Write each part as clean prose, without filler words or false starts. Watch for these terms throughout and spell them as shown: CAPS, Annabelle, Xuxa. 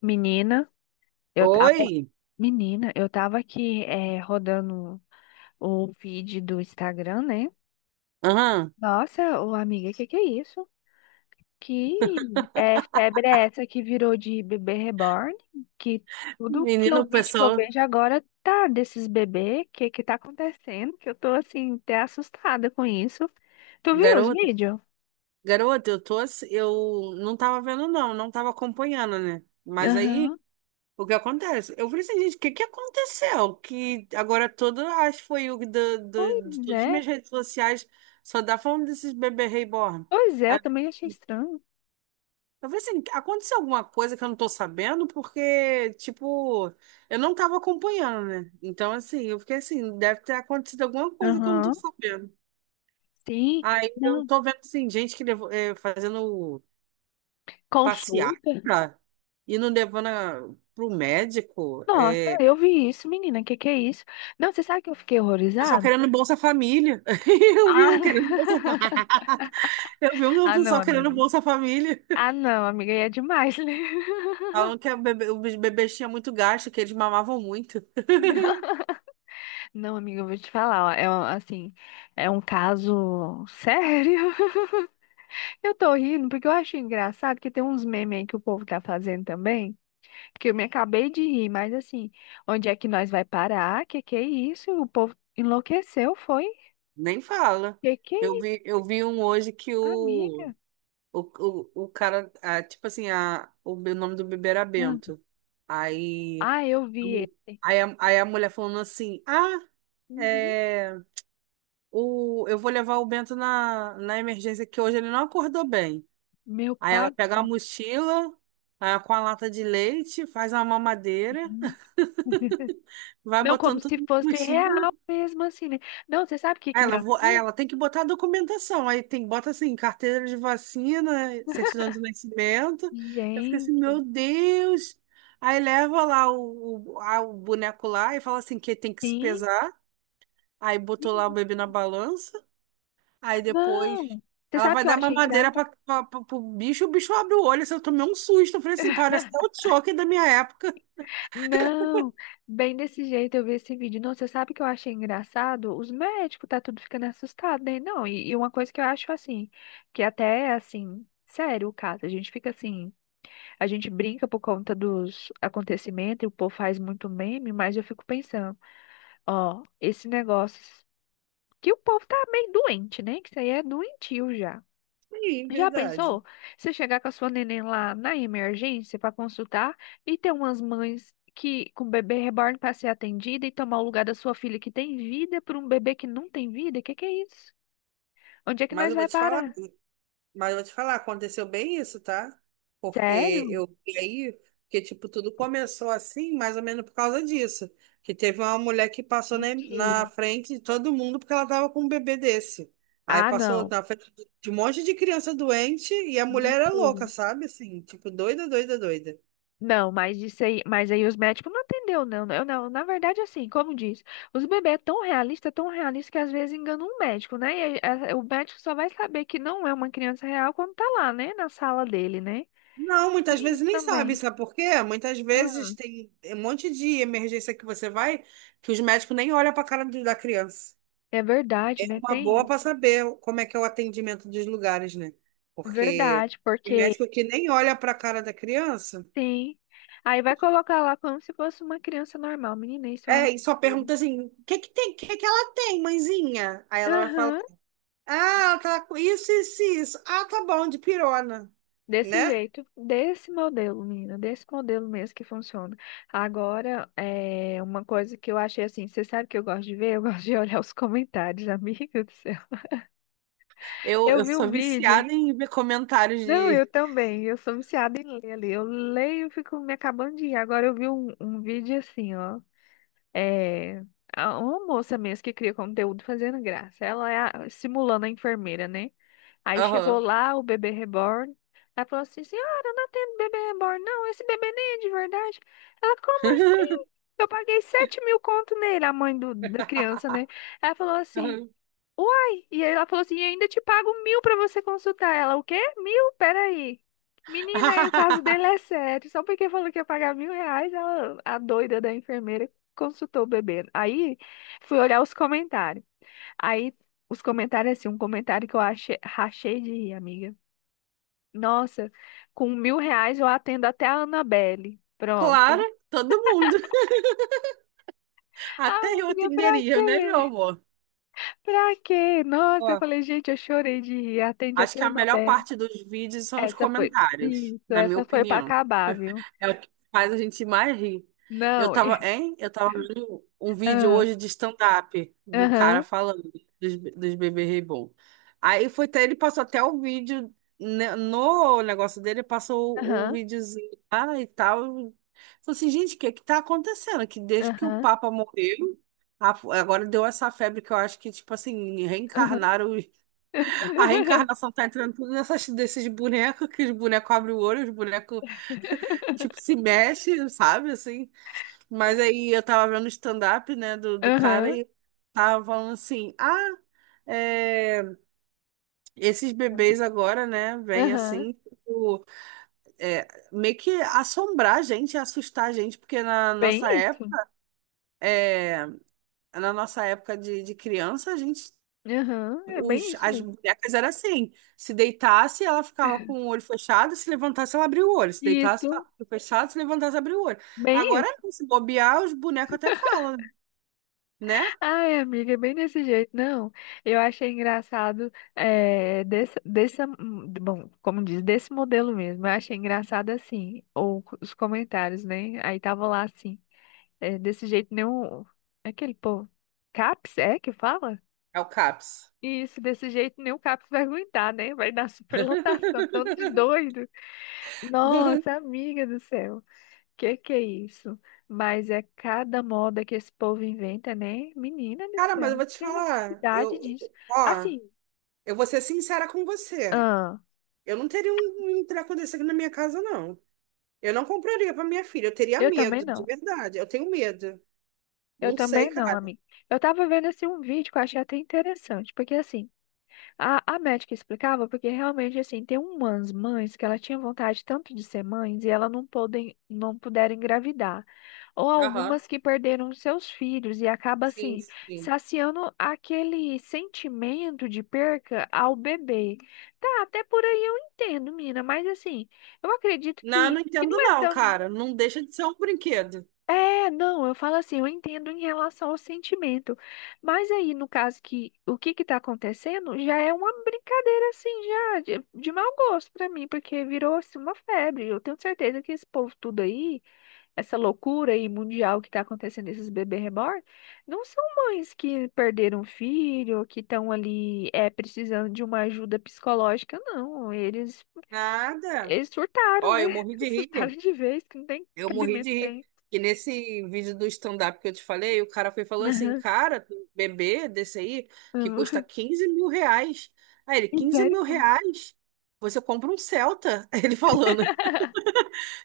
Menina, eu tava, Oi? Menina, eu tava aqui é rodando o feed do Instagram, né? Aham. Nossa, ô amiga, que é isso? Que febre é essa que virou de bebê reborn? Que tudo Menino, o que eu pessoal, vejo agora tá desses bebês. Que tá acontecendo? Que eu tô assim, até assustada com isso. Tu viu os garota, vídeos? garota, eu não tava vendo não, não tava acompanhando, né? Mas aí, Aham. o que acontece? Eu falei assim, gente, o que que aconteceu? Que agora todo, acho que foi de Pois todas as é. minhas redes sociais, só dá falando desses bebê reborn. Pois é, Aí, eu também achei estranho. eu falei assim, aconteceu alguma coisa que eu não tô sabendo? Porque, tipo, eu não tava acompanhando, né? Então, assim, eu fiquei assim, deve ter acontecido alguma coisa que eu não tô Aham. sabendo. Sim. Aí eu Não. tô vendo, assim, gente que levou, fazendo passeata Consulta. e não levando pro médico. Nossa, É, eu vi isso, menina. Que é isso? Não, você sabe que eu fiquei pessoal horrorizada? querendo Bolsa Família. Eu vi um querendo Bolsa Ah, Família. Eu vi um ah, não, pessoal querendo amiga. Bolsa Família. Ah, não, amiga, aí é demais, né? Falando que a bebê, os bebês tinham muito gasto, que eles mamavam muito. Não, amiga, eu vou te falar, ó, assim, é um caso sério. Eu tô rindo porque eu acho engraçado que tem uns memes aí que o povo tá fazendo também, que eu me acabei de rir, mas assim, onde é que nós vai parar? Que é isso? O povo enlouqueceu, foi? Nem fala. Que Eu é isso, vi, eu vi um hoje que amiga? O, o cara, tipo assim, nome do bebê era Ah, Bento. Aí, Ah, eu a vi mu- esse. aí, a, aí a mulher falando assim: Ah, Uhum. é, eu vou levar o Bento na emergência, que hoje ele não acordou bem. Meu Aí ela pai, pega a mochila, com a lata de leite, faz uma mamadeira, gente. vai Não, como botando se tudo na fosse mochila. real mesmo, assim, né? Não, você sabe o que Aí que me Ela, vo- aí assusta? ela tem que botar a documentação. Aí tem, bota assim, carteira de vacina, certidão de nascimento. Eu fico assim, Gente, meu Deus. Aí leva lá o boneco lá e fala assim que tem que se sim. pesar. Aí botou lá o Sim. bebê na balança. Aí depois Não, você ela sabe o vai que eu dar achei mamadeira pra, engraçado? pra, pra, pro bicho, o bicho abre o olho. Assim, eu tomei um susto. Eu falei assim, parece até o choque da minha época. Não, bem desse jeito eu vi esse vídeo. Não, você sabe o que eu achei engraçado? Os médicos tá tudo ficando assustado, né? Não, e uma coisa que eu acho assim, que até é, assim, sério o caso, a gente fica assim, a gente brinca por conta dos acontecimentos e o povo faz muito meme, mas eu fico pensando. Ó, esse negócio que o povo tá meio doente, né? Que isso aí é doentio já. Sim, Já verdade. pensou? Você chegar com a sua neném lá na emergência para consultar e ter umas mães que com bebê reborn para ser atendida e tomar o lugar da sua filha que tem vida por um bebê que não tem vida? Que é isso? Onde é que Mas nós eu vou vai te falar. parar? Mas eu vou te falar, aconteceu bem isso, tá? Sério? Porque eu e aí, que tipo, tudo começou assim, mais ou menos por causa disso. Que teve uma mulher que passou na Mentira. frente de todo mundo porque ela tava com um bebê desse. Aí Ah, passou não. na frente de um monte de criança doente e a mulher era Mentira. louca, sabe? Assim, tipo, doida, doida, doida. Não, mas isso aí, mas aí os médicos não atendeu, não, né? Eu não, na verdade, assim, como diz, os bebês é tão realista que às vezes engana um médico, né? E aí, o médico só vai saber que não é uma criança real quando tá lá, né? Na sala dele, né? Não, muitas Tem vezes isso nem sabe, também. sabe por quê? Muitas Ah, vezes tem um monte de emergência que você vai que os médicos nem olham para a cara da criança. é verdade, É né? uma Tem boa isso. para saber como é que é o atendimento dos lugares, né? É Porque verdade, tem porque médico que nem olha para a cara da criança, sim. Aí vai colocar lá como se fosse uma criança normal. Menina, isso é um e só absurdo. pergunta assim: o que que tem? O que que ela tem, mãezinha? Aí ela vai falar: Aham. ah, ela tá com isso, isso, e isso. Ah, tá bom, de pirona, Desse né? jeito, desse modelo, menina, desse modelo mesmo que funciona. Agora, é uma coisa que eu achei assim, você sabe que eu gosto de ver? Eu gosto de olhar os comentários, amiga do céu. Eu, Eu eu vi o sou vídeo. viciada em ver comentários Não, eu de. também, eu sou viciada em ler ali. Eu leio e fico me acabando de ir. Agora eu vi um vídeo assim, ó. É, uma moça mesmo que cria conteúdo fazendo graça. Ela é simulando a enfermeira, né? Aí chegou Aham. lá o bebê reborn. Ela falou assim: Senhora, eu não atendo bebê reborn, não. Esse bebê nem é de verdade. Ela, como assim? Eu paguei 7 mil conto nele, a mãe do, da criança, né? Ela falou assim: Aham. Uai! E aí ela falou assim: E ainda te pago mil pra você consultar. Ela, o quê? Mil? Peraí. Menina, aí o caso dele é sério. Só porque falou que ia pagar mil reais, ela, a doida da enfermeira consultou o bebê. Aí fui olhar os comentários. Aí, os comentários, assim, um comentário que eu achei, rachei de rir, amiga. Nossa, com mil reais eu atendo até a Annabelle. Pronto. Claro, todo mundo. Até eu Amiga, pra atenderia, né, meu quê? amor? Pra quê? Nossa, eu Ó, falei, gente, eu chorei de rir. Atende acho até que a a melhor Annabelle. parte dos vídeos são os Essa foi. comentários, Isso, na minha essa foi pra opinião. acabar, viu? É o que faz a gente mais rir. Eu Não. tava, hein? Eu tava vendo um vídeo Ah, hoje de stand-up do cara aham, falando dos bebês reborn. Aí foi até, ele passou até o vídeo né, no negócio dele, passou o aham, videozinho lá e tal. Falei assim, gente, o que é que tá acontecendo? Que desde que o aham, Papa morreu, agora deu essa febre que eu acho que, tipo assim, aham. reencarnaram a reencarnação tá entrando tudo desses bonecos, que os bonecos abrem o olho, os bonecos, tipo, se mexem, sabe, assim. Mas aí eu tava vendo o stand-up, né, do cara Aham, e tava falando assim, é, esses bebês agora, né, vêm aham. assim, tipo, é, meio que assombrar a gente, assustar a gente, porque na Bem nossa isso. época, é, na nossa época de criança, a gente Aham, é bem os, isso as mesmo. bonecas era assim. Se deitasse, ela ficava com o olho fechado, se levantasse, ela abria o olho. Se deitasse, ficava Isso. com o olho fechado, se levantasse, abria o olho. Bem Agora, isso. não, se bobear, os bonecos até falam, né? Ai, amiga, é bem desse jeito. Não, eu achei engraçado é, bom, como diz, desse modelo mesmo. Eu achei engraçado assim, ou os comentários, né? Aí tava lá assim, é, desse jeito nem o é aquele povo, CAPS é que fala? É o CAPS. Isso, desse jeito nem o CAPS vai aguentar, né? Vai dar superlotação, tanto de doido. Nossa, amiga do céu. Que é isso? Mas é cada moda que esse povo inventa, né? Menina do Cara, mas céu, eu vou te tem falar, necessidade disso. ó, Assim, eu vou ser sincera com você. ah, Eu não teria um treco desse aqui na minha casa, não. Eu não compraria para minha filha, eu teria eu também medo, de não. verdade. Eu tenho medo. Eu Não sei, também não, cara. amiga. Eu tava vendo assim um vídeo que eu achei até interessante, porque assim, a médica explicava porque realmente, assim, tem umas mães que ela tinha vontade tanto de ser mães e ela não podem, não puderam engravidar. Ou Aham. algumas que perderam os seus filhos e acaba, Sim, assim, sim. saciando aquele sentimento de perca ao bebê. Tá, até por aí eu entendo, mina, mas assim, eu acredito Não, que, não que entendo não é não, tão cara. Não deixa de ser um brinquedo. é, não, eu falo assim, eu entendo em relação ao sentimento, mas aí no caso que o que que tá acontecendo já é uma brincadeira assim já de mau gosto pra mim, porque virou assim uma febre. Eu tenho certeza que esse povo tudo aí, essa loucura aí mundial que tá acontecendo esses bebês reborn, não são mães que perderam um filho, que estão ali é precisando de uma ajuda psicológica, não. Eles Nada. eles surtaram, Ó, né? eu morri de rir. Surtaram de vez, que não tem Eu morri cabimento de rir. tem. Que nesse vídeo do stand-up que eu te falei, o cara foi e falou assim, Aham. cara, tem um bebê desse aí que custa R$ 15.000. Aí ele, 15 mil Misericórdia. reais? Você compra um Celta. Ele falando.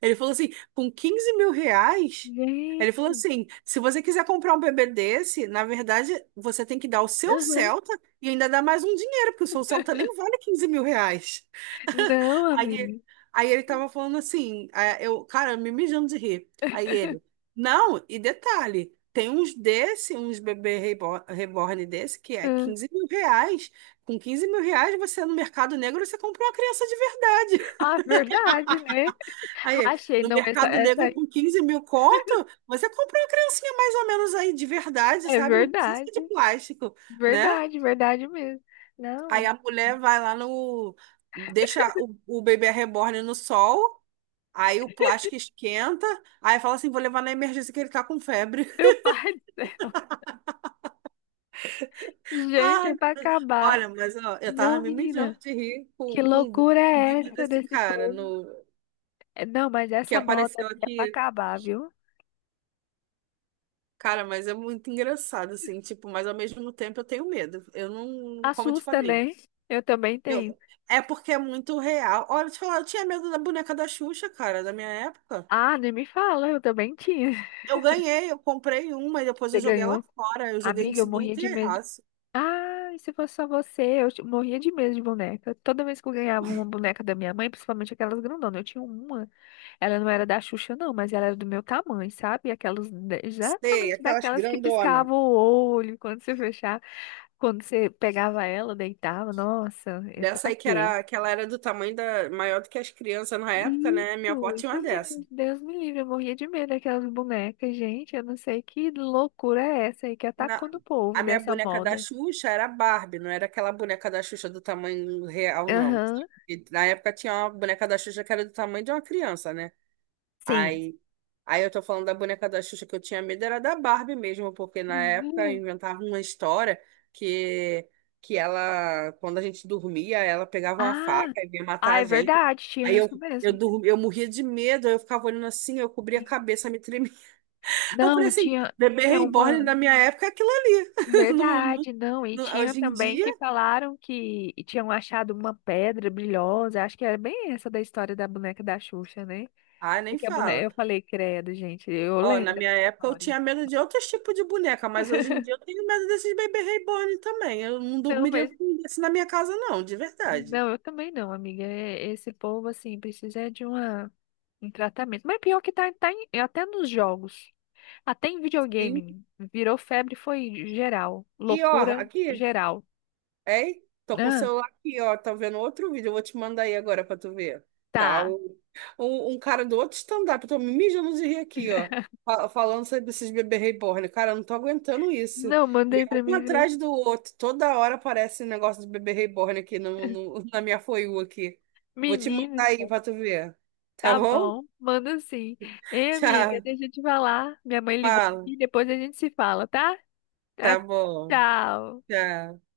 Ele falou assim, com R$ 15.000? Ele falou Gente. assim, se você quiser comprar um bebê desse, na verdade, você tem que dar o seu Aham. Celta e ainda dar mais um dinheiro, porque o seu Celta nem vale R$ 15.000. Não, Aí, amiga. aí ele tava falando assim, cara, me mijando de rir. Aí ele, não, e detalhe, tem uns desse, uns bebê reborn desse, que é Ah, R$ 15.000. Com R$ 15.000, você no mercado negro, você compra uma criança de verdade. ah, verdade, né? Aí, Achei, no não, essa, mercado essa negro, com 15 mil conto, você compra uma criancinha mais ou menos aí de verdade, é sabe? Não precisa verdade. de plástico, né? Verdade, verdade mesmo. Aí Não, a mulher vai lá no. Deixa o bebê reborn no sol, aí o plástico esquenta, aí fala assim: vou levar na emergência que ele tá com febre. meu pai do céu. Gente, é Ai, pra acabar. olha, mas ó, eu tava Não, me mijando menina, de rir que com loucura um é vídeo essa desse desse cara povo? no, É, não, mas que essa moda aí apareceu é pra aqui. acabar, viu? Cara, mas é muito engraçado, assim, tipo, mas ao mesmo tempo eu tenho medo. Eu não, como eu te Assusta, falei, né? Eu também eu, tenho. é porque é muito real. Olha, te falar, eu tinha medo da boneca da Xuxa, cara, da minha época. Ah, nem me fala, eu também tinha. Eu ganhei, eu comprei uma e depois Você eu joguei ela ganhou? fora. Eu joguei em Amiga, eu cima do morria de medo. Terraço. Ah, se fosse só você, morria de medo de boneca. Toda vez que eu ganhava uma boneca da minha mãe, principalmente aquelas grandonas, eu tinha uma. Ela não era da Xuxa, não, mas ela era do meu tamanho, sabe? Aquelas, Sei, exatamente aquelas daquelas que grandona. piscavam o olho quando você fechava, quando você pegava ela, deitava. Nossa, é Dessa pra aí que quê? era, que ela era do tamanho maior do que as crianças na época, né? Minha avó Isso tinha uma dessa. mesmo. Deus me livre, eu morria de medo daquelas bonecas, gente. Eu não sei que loucura é essa aí que Na- atacou no povo A minha dessa boneca da moda. Xuxa era Barbie, não era aquela boneca da Xuxa do tamanho real, não. Aham. E na época tinha uma boneca da Xuxa que era do tamanho de uma criança, né? Sim. Aí, aí eu tô falando da boneca da Xuxa que eu tinha medo, era da Barbie mesmo, porque na época Uhum. inventava uma história que, que ela, quando a gente dormia, ela pegava uma faca Ah, e vinha matar ah, é a gente. verdade, tinha Aí eu, isso eu, mesmo. dormi, eu morria de medo, eu ficava olhando assim, eu cobria a Sim. cabeça, me tremia eu Não, falei e assim, tinha, bebê tinha reborn uma. na minha época é aquilo ali. Não- não- Verdade, não. E tinha hoje em também dia, que falaram que tinham achado uma pedra brilhosa. Acho que era bem essa da história da boneca da Xuxa, né? ah, nem Porque a boneca, fala. eu falei, credo, gente, eu Ó, lembro na dessa minha época eu história. tinha medo de outros tipos de boneca, mas hoje em dia eu tenho medo desses bebê reborn também. Eu não Não, dormiria mas. com um desse na minha casa, não, de verdade. Não, eu também não, amiga. É- Esse povo, assim, precisa é de uma, um tratamento. Mas pior que tá, até nos jogos. Até em Sim. videogame virou febre, foi geral. E ó, Loucura aqui. geral. Ei, tô com o Ah, celular aqui, ó. Tá vendo outro vídeo. Eu vou te mandar aí agora pra tu ver. Tá? tá. Um cara do outro stand-up. Eu tô me mijando de rir aqui, ó. Falando sobre esses bebês reborn. Cara, eu não tô aguentando isso. Não, E mandei é pra um mim ver. atrás do outro. Toda hora aparece um negócio de bebê reborn aqui na minha For You aqui. Vou te mandar Menino, aí pra tu ver. Tá tá bom? bom. Manda sim. Ei, amiga, Tchau. deixa eu te falar. Minha mãe ligou Fala. aqui, depois a gente se fala, tá? Tá, Tá bom. tchau. Tchau.